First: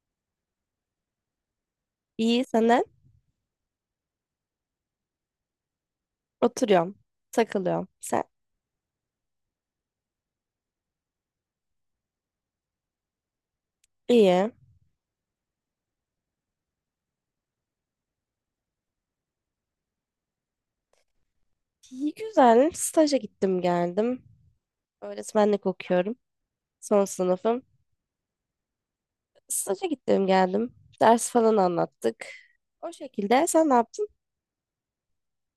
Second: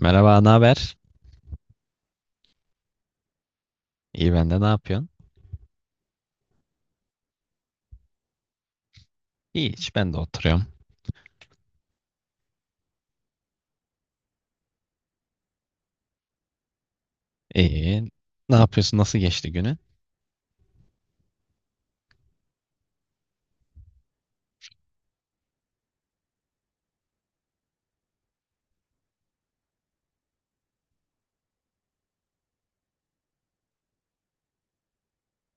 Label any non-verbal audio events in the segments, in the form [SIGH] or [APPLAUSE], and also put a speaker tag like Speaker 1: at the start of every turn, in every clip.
Speaker 1: Merhaba, ne haber?
Speaker 2: İyi senden.
Speaker 1: İyi ben de ne yapıyorsun?
Speaker 2: Oturuyorum. Takılıyorum. Sen?
Speaker 1: İyi hiç ben de oturuyorum.
Speaker 2: İyi.
Speaker 1: İyi. Ne yapıyorsun? Nasıl geçti günü?
Speaker 2: İyi, güzel. Staja gittim geldim. Öğretmenlik okuyorum. Son sınıfım. Staja gittim geldim. Ders falan anlattık. O şekilde sen ne yaptın?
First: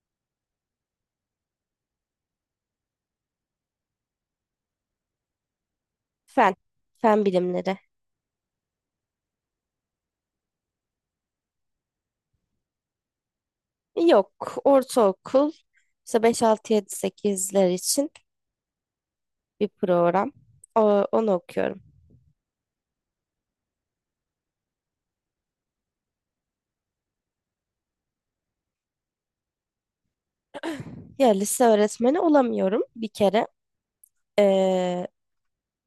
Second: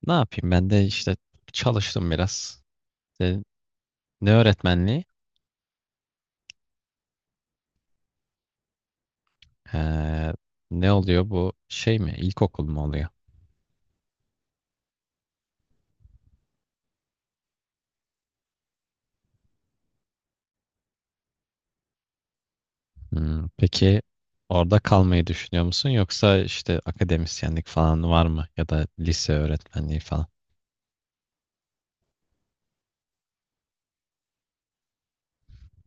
Speaker 1: Ne yapayım? Ben de işte çalıştım biraz. İşte ne öğretmenliği?
Speaker 2: Fen. Fen bilimleri.
Speaker 1: Ee, ne oluyor bu şey mi? İlkokul mu oluyor?
Speaker 2: Yok. Ortaokul. İşte 5 6 7 sekizler için bir program. O, onu okuyorum.
Speaker 1: Peki orada kalmayı düşünüyor musun? Yoksa işte akademisyenlik falan var mı? Ya da lise öğretmenliği falan.
Speaker 2: Ya lise öğretmeni olamıyorum bir kere. Ee,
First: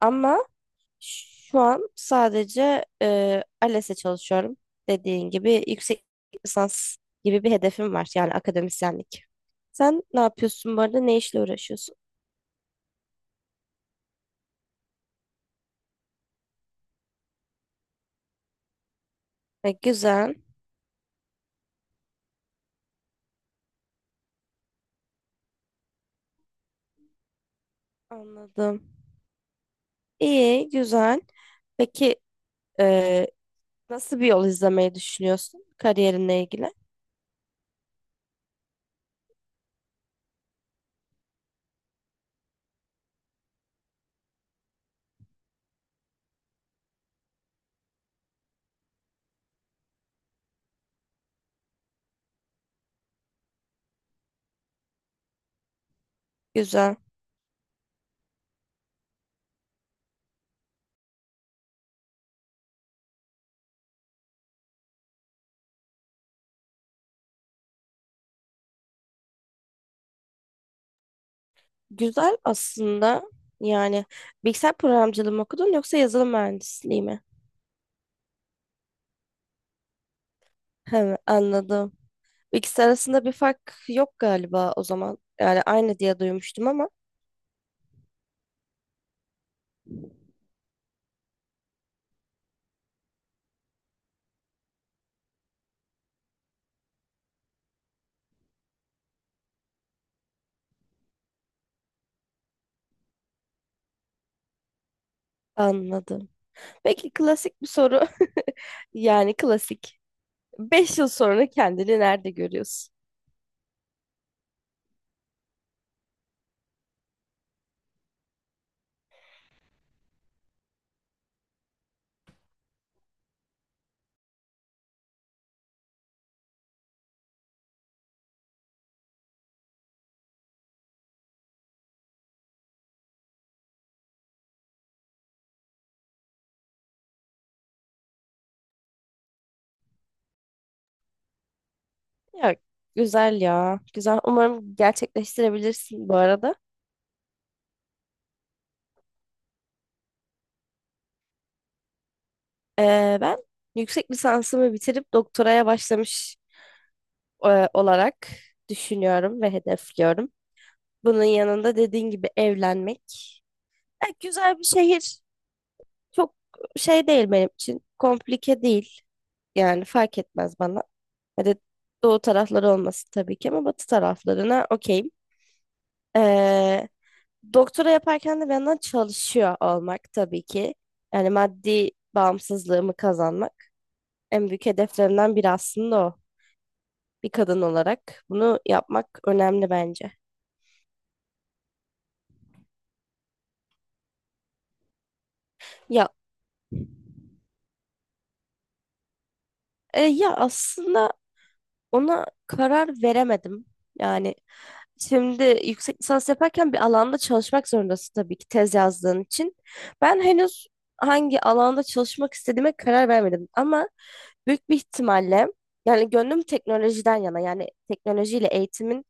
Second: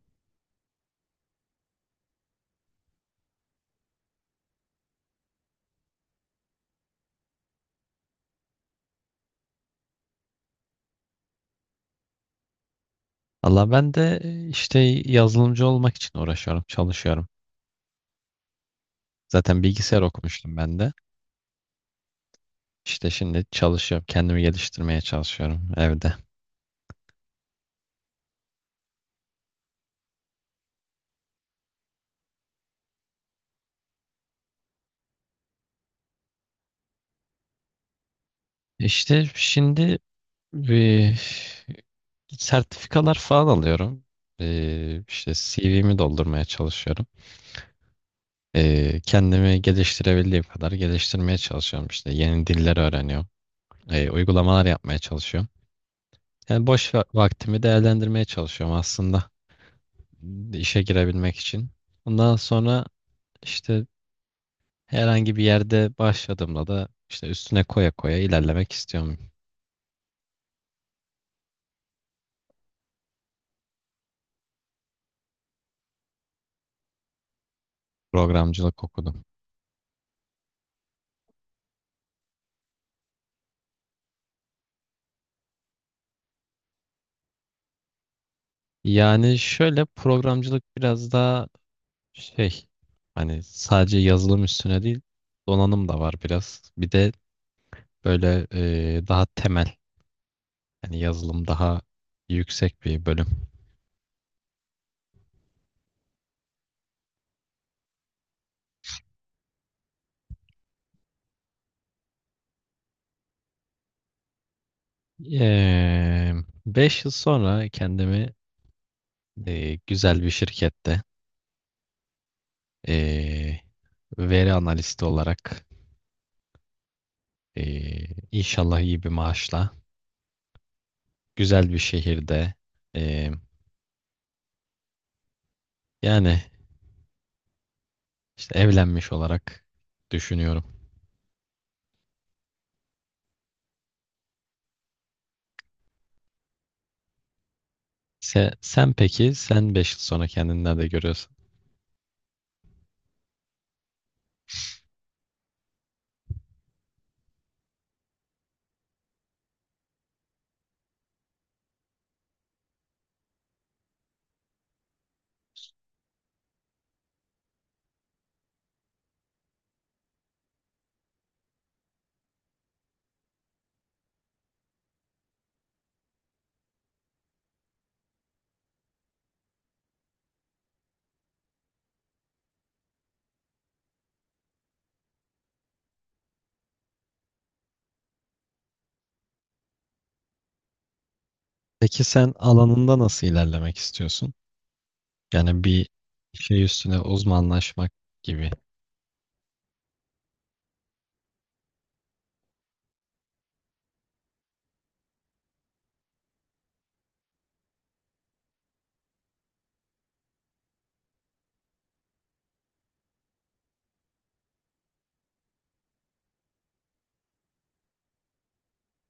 Speaker 2: Ama şu an sadece ALES'e çalışıyorum. Dediğin gibi yüksek lisans gibi bir hedefim var. Yani akademisyenlik. Sen ne yapıyorsun bu arada? Ne işle uğraşıyorsun?
Speaker 1: Allah ben de işte yazılımcı olmak için uğraşıyorum, çalışıyorum. Zaten bilgisayar
Speaker 2: Güzel.
Speaker 1: okumuştum ben de. İşte şimdi çalışıyorum. Kendimi geliştirmeye çalışıyorum evde.
Speaker 2: Anladım. İyi, güzel. Peki, e, nasıl bir yol izlemeyi düşünüyorsun kariyerinle ilgili?
Speaker 1: İşte şimdi bir sertifikalar falan alıyorum. İşte CV'mi doldurmaya çalışıyorum. Kendimi geliştirebildiğim kadar geliştirmeye çalışıyorum. İşte yeni diller öğreniyorum. Uygulamalar yapmaya çalışıyorum. Yani boş
Speaker 2: Güzel.
Speaker 1: vaktimi değerlendirmeye çalışıyorum aslında işe girebilmek için. Ondan sonra işte herhangi bir yerde başladığımda da işte üstüne koya koya ilerlemek istiyorum.
Speaker 2: Güzel aslında. Yani bilgisayar programcılığı mı okudun yoksa yazılım mühendisliği mi?
Speaker 1: Programcılık okudum.
Speaker 2: [LAUGHS] He, anladım. İkisi arasında bir fark yok galiba o zaman. Yani aynı diye duymuştum ama.
Speaker 1: Yani şöyle programcılık biraz daha şey, hani sadece yazılım üstüne değil, donanım da var biraz. Bir de böyle daha temel, yani yazılım daha yüksek bir bölüm.
Speaker 2: Anladım. Peki, klasik bir soru. [LAUGHS] Yani klasik. 5 yıl sonra kendini nerede görüyorsun?
Speaker 1: Eee 5 yıl sonra kendimi güzel bir şirkette, e, veri analisti olarak, e, inşallah iyi bir maaşla, güzel bir şehirde, e, yani İşte evlenmiş olarak düşünüyorum.
Speaker 2: Ya güzel ya. Güzel. Umarım gerçekleştirebilirsin bu arada.
Speaker 1: Sen peki, sen 5 yıl sonra kendini nerede görüyorsun?
Speaker 2: Ben yüksek lisansımı bitirip doktoraya başlamış olarak düşünüyorum ve hedefliyorum. Bunun yanında dediğin gibi evlenmek. E, güzel bir şehir. Çok şey değil benim için. Komplike değil. Yani fark etmez bana. Hadi doğu tarafları olmasın tabii ki, ama batı taraflarına okeyim. Ee, Doktora yaparken de bir yandan çalışıyor olmak tabii ki. Yani maddi bağımsızlığımı kazanmak en büyük hedeflerimden biri aslında o. Bir kadın olarak bunu yapmak önemli bence.
Speaker 1: Peki sen alanında nasıl ilerlemek istiyorsun? Yani bir
Speaker 2: Ya
Speaker 1: şey üstüne uzmanlaşmak gibi.
Speaker 2: ya aslında ona karar veremedim. Yani şimdi yüksek lisans yaparken bir alanda çalışmak zorundasın tabii ki, tez yazdığın için. Ben henüz hangi alanda çalışmak istediğime karar vermedim, ama büyük bir ihtimalle, yani gönlüm teknolojiden yana, yani teknolojiyle eğitimin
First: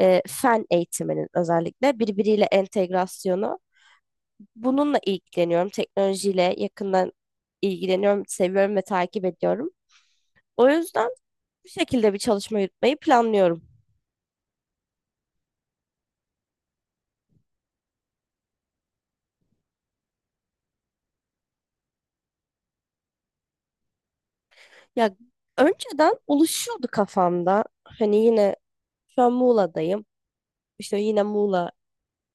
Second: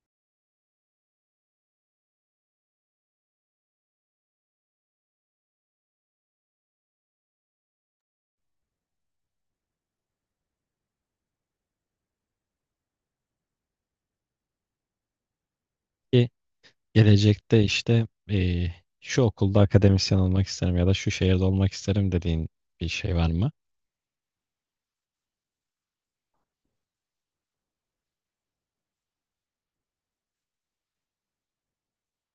Speaker 2: fen eğitiminin özellikle birbiriyle entegrasyonu, bununla ilgileniyorum. Teknolojiyle yakından ilgileniyorum, seviyorum ve takip ediyorum. O yüzden bu şekilde bir çalışma yürütmeyi planlıyorum.
Speaker 1: Ki gelecekte işte şu okulda akademisyen olmak isterim ya da şu şehirde olmak isterim dediğin bir şey var mı?
Speaker 2: Ya önceden oluşuyordu kafamda. Hani yine şu an Muğla'dayım. İşte yine Muğla,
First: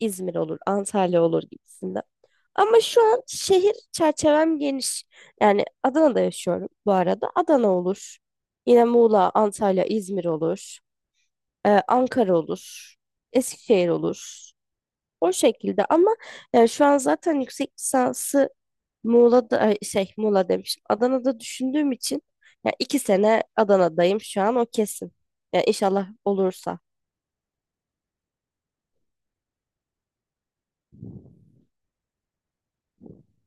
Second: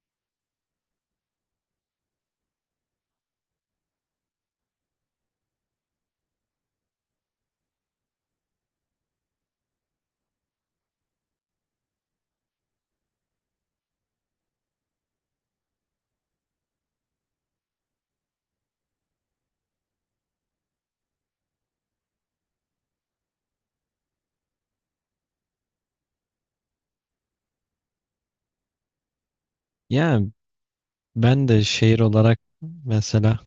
Speaker 2: İzmir olur, Antalya olur gibisinde. Ama şu an şehir çerçevem geniş. Yani Adana'da yaşıyorum bu arada. Adana olur. Yine Muğla, Antalya, İzmir olur. Ankara olur. Eskişehir olur. O şekilde, ama şu an zaten yüksek lisansı Muğla'da ay, şey, Muğla demişim. Adana'da düşündüğüm için ya, 2 sene Adana'dayım şu an, o kesin. Ya inşallah olursa.
Speaker 1: Yani ben de şehir olarak, mesela,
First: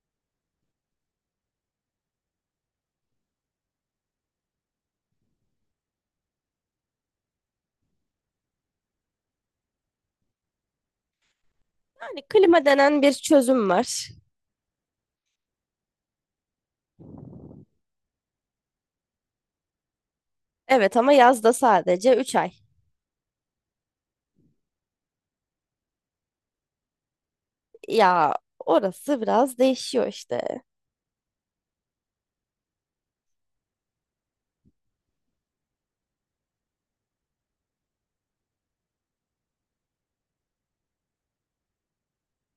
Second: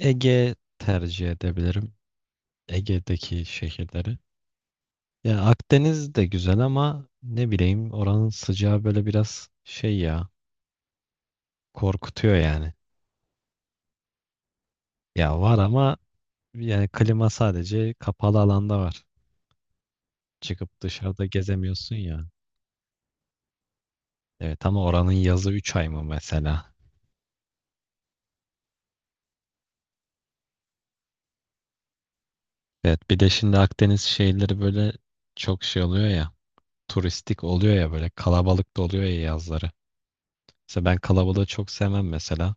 Speaker 1: Ege tercih edebilirim. Ege'deki şehirleri. Ya Akdeniz de güzel ama ne bileyim, oranın sıcağı böyle biraz şey ya,
Speaker 2: Yani
Speaker 1: korkutuyor
Speaker 2: klima
Speaker 1: yani.
Speaker 2: denen bir çözüm var.
Speaker 1: Ya var ama yani klima sadece kapalı alanda var. Çıkıp
Speaker 2: Evet, ama
Speaker 1: dışarıda
Speaker 2: yazda
Speaker 1: gezemiyorsun
Speaker 2: sadece
Speaker 1: ya.
Speaker 2: 3 ay.
Speaker 1: Evet ama oranın yazı 3 ay mı mesela?
Speaker 2: Ya orası biraz değişiyor işte.
Speaker 1: Evet, bir de şimdi Akdeniz şehirleri böyle çok şey oluyor ya. Turistik oluyor ya, böyle kalabalık da oluyor ya, yazları. Mesela ben kalabalığı çok sevmem, mesela.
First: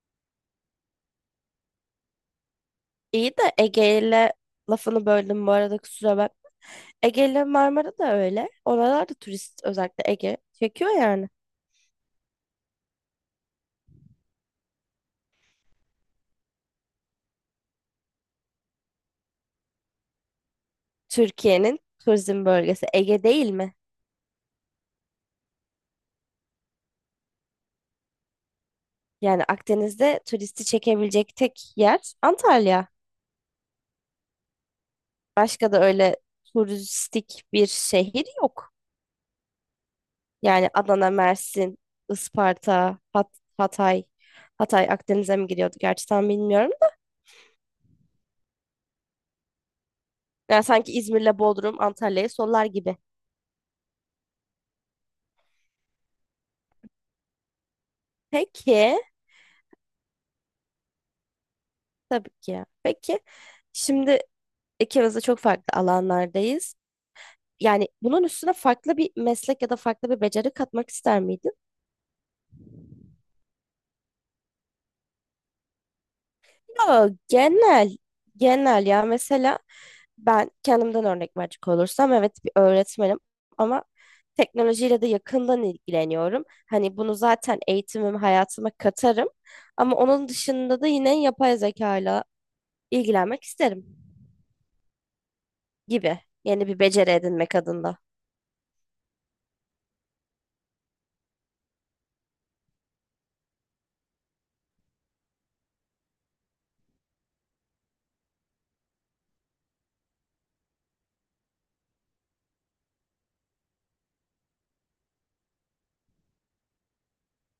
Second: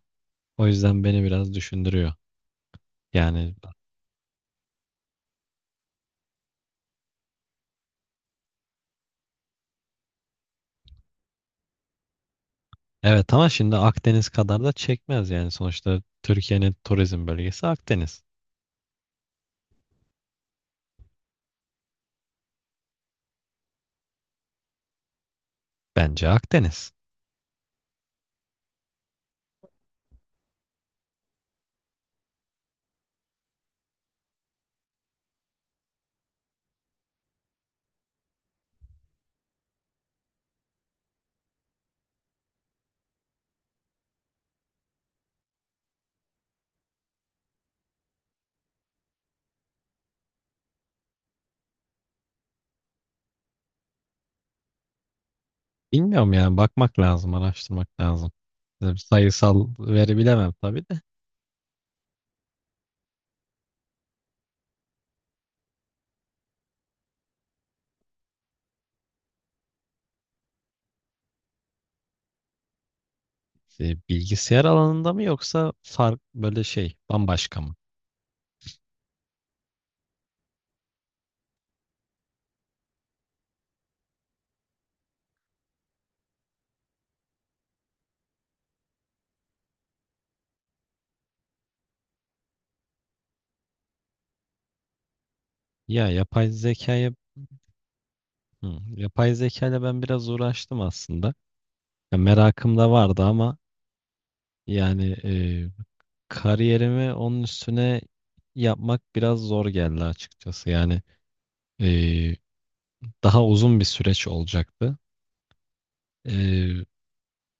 Speaker 1: O yüzden beni biraz düşündürüyor.
Speaker 2: İyi de
Speaker 1: Yani
Speaker 2: Ege ile lafını böldüm bu arada, kusura bakma. Ege ile Marmara da öyle. Oralar da turist, özellikle Ege çekiyor yani.
Speaker 1: evet, ama şimdi Akdeniz kadar da çekmez yani, sonuçta Türkiye'nin turizm bölgesi Akdeniz.
Speaker 2: Türkiye'nin turizm bölgesi Ege değil mi?
Speaker 1: Bence Akdeniz.
Speaker 2: Yani Akdeniz'de turisti çekebilecek tek yer Antalya. Başka da öyle turistik bir şehir yok. Yani Adana, Mersin, Isparta, Hatay. Hatay Akdeniz'e mi giriyordu, gerçi tam bilmiyorum da. Yani sanki İzmir'le Bodrum Antalya'yı sollar gibi.
Speaker 1: Bilmiyorum yani, bakmak lazım, araştırmak lazım. Size bir
Speaker 2: Peki,
Speaker 1: sayısal veri bilemem tabii de.
Speaker 2: tabii ki ya. Peki, şimdi ikimiz de çok farklı alanlardayız. Yani bunun üstüne farklı bir meslek ya da farklı bir beceri katmak ister miydin?
Speaker 1: E, bilgisayar alanında mı yoksa fark böyle şey
Speaker 2: Yo,
Speaker 1: bambaşka mı?
Speaker 2: genel ya, mesela ben kendimden örnek verecek olursam, evet, bir öğretmenim, ama teknolojiyle de yakından ilgileniyorum. Hani bunu zaten eğitimim hayatıma katarım, ama onun dışında da yine yapay zeka ile ilgilenmek isterim
Speaker 1: Ya,
Speaker 2: gibi, yeni bir beceri edinmek adında.
Speaker 1: yapay zekayla ben biraz uğraştım aslında. Ya, merakım da vardı ama yani kariyerimi onun üstüne yapmak biraz zor geldi açıkçası. Yani e, daha uzun bir süreç olacaktı. Ee,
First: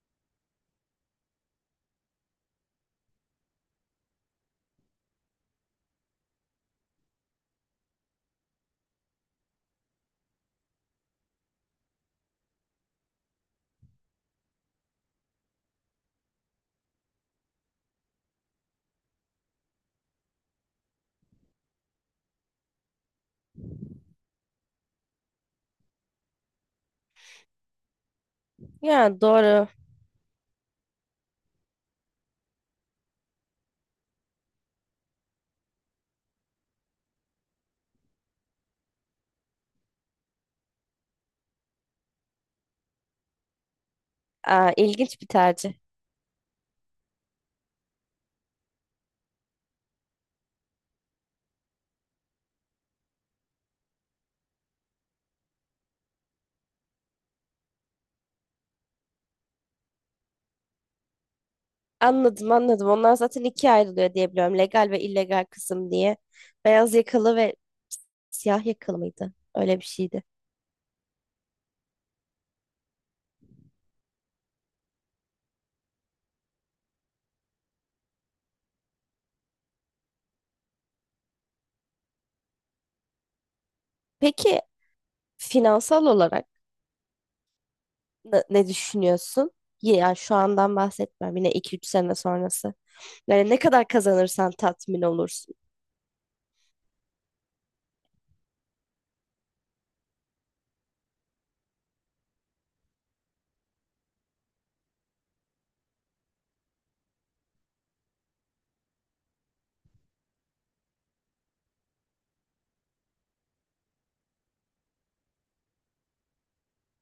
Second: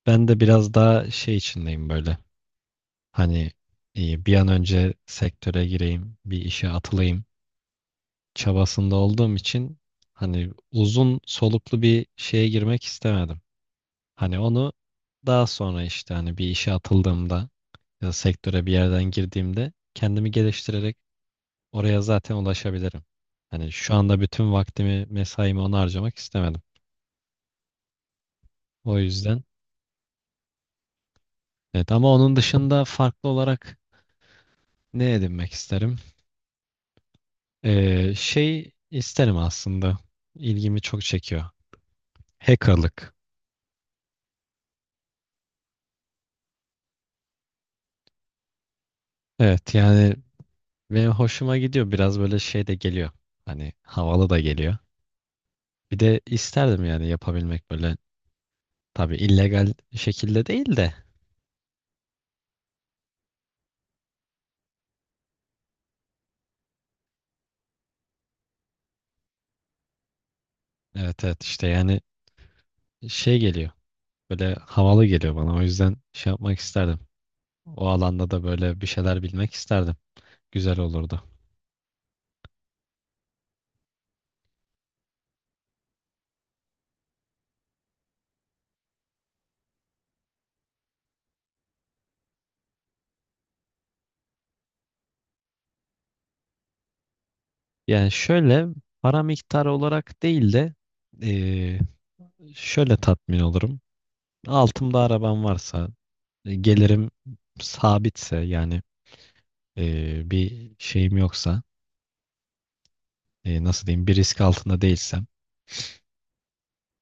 Speaker 1: ben de biraz daha şey içindeyim böyle. Hani bir an önce sektöre gireyim, bir işe atılayım çabasında olduğum için hani uzun soluklu bir şeye girmek istemedim. Hani onu daha sonra, işte, hani bir işe atıldığımda ya da sektöre bir yerden girdiğimde kendimi geliştirerek oraya zaten ulaşabilirim. Hani şu anda bütün vaktimi, mesaimi ona harcamak istemedim. O
Speaker 2: Yani
Speaker 1: yüzden,
Speaker 2: doğru.
Speaker 1: evet, ama onun dışında farklı olarak ne edinmek isterim? Şey isterim aslında. İlgimi çok çekiyor. Hackerlık.
Speaker 2: Aa, ilginç bir tercih.
Speaker 1: Evet yani benim hoşuma gidiyor. Biraz böyle şey de geliyor. Hani havalı da geliyor. Bir de isterdim yani yapabilmek böyle. Tabii illegal şekilde değil de.
Speaker 2: Anladım, anladım. Onlar zaten ikiye ayrılıyor diye biliyorum. Legal ve illegal kısım diye. Beyaz yakalı ve siyah yakalı mıydı? Öyle bir şeydi.
Speaker 1: Evet, evet, işte yani şey geliyor. Böyle havalı geliyor bana. O yüzden şey yapmak isterdim. O alanda da böyle bir şeyler bilmek isterdim. Güzel olurdu.
Speaker 2: Peki, finansal olarak ne düşünüyorsun? Ya şu andan bahsetmem. Yine 2 3 sene sonrası. Yani ne kadar kazanırsan tatmin olursun.
Speaker 1: Yani şöyle, para miktarı olarak değil de eee, şöyle tatmin olurum. Altımda arabam varsa, gelirim sabitse yani, bir şeyim yoksa, nasıl diyeyim, bir risk altında değilsem,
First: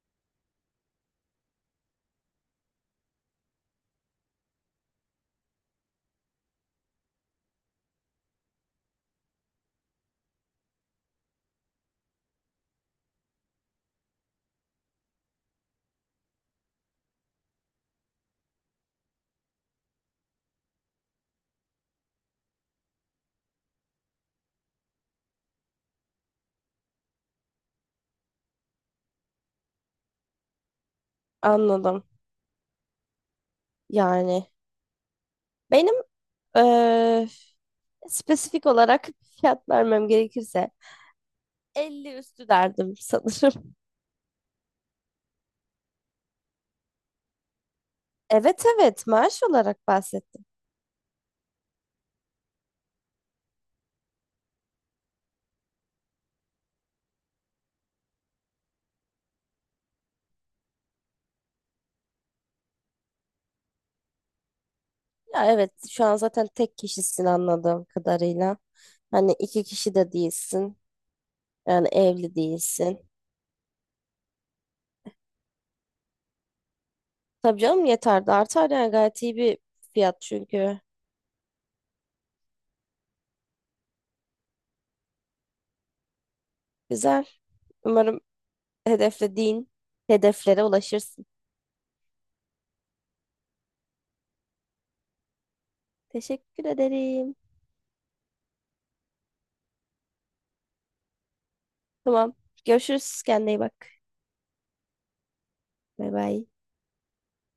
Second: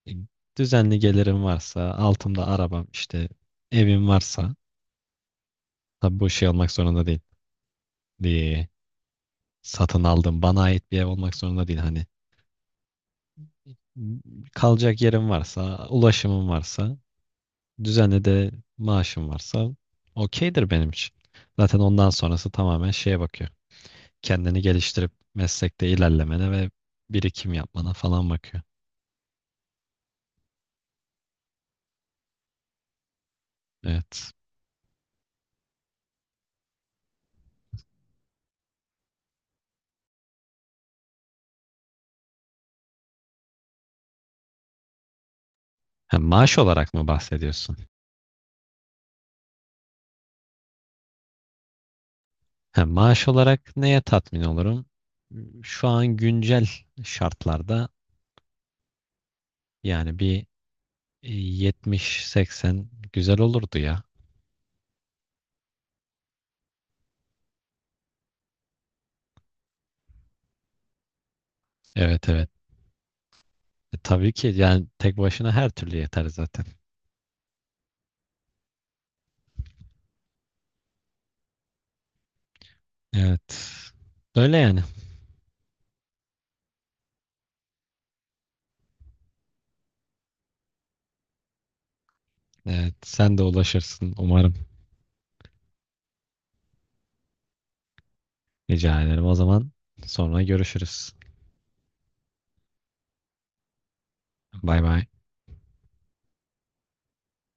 Speaker 1: e, düzenli gelirim varsa, altımda arabam, işte, evim varsa. Tabii bu şey olmak zorunda değil. Ee, satın aldım, bana ait bir ev olmak zorunda değil. Hani kalacak yerim varsa, ulaşımım varsa, düzenli de maaşım varsa, okeydir benim için. Zaten ondan sonrası tamamen şeye bakıyor. Kendini geliştirip meslekte ilerlemene ve birikim yapmana falan bakıyor.
Speaker 2: Anladım.
Speaker 1: Evet.
Speaker 2: Yani benim eee, spesifik olarak fiyat vermem gerekirse 50 üstü derdim sanırım. [LAUGHS]
Speaker 1: Hem maaş olarak mı bahsediyorsun?
Speaker 2: Evet, evet, maaş olarak bahsettim.
Speaker 1: Hem maaş olarak neye tatmin olurum? Şu an güncel şartlarda yani bir 70-80 güzel olurdu ya.
Speaker 2: Ya evet, şu an zaten tek kişisin anladığım kadarıyla. Hani iki kişi de değilsin. Yani
Speaker 1: Evet,
Speaker 2: evli
Speaker 1: evet.
Speaker 2: değilsin.
Speaker 1: E, tabii ki yani tek başına her türlü yeter zaten.
Speaker 2: Tabii canım, yeter de artar yani, gayet iyi bir fiyat çünkü.
Speaker 1: Evet. Öyle yani.
Speaker 2: Güzel. Umarım hedeflediğin hedeflere ulaşırsın.
Speaker 1: Evet, sen de ulaşırsın umarım.
Speaker 2: Teşekkür ederim.
Speaker 1: Rica ederim. O zaman sonra görüşürüz.
Speaker 2: Tamam. Görüşürüz. Kendine iyi bak.
Speaker 1: Bay bay.
Speaker 2: Bay bay.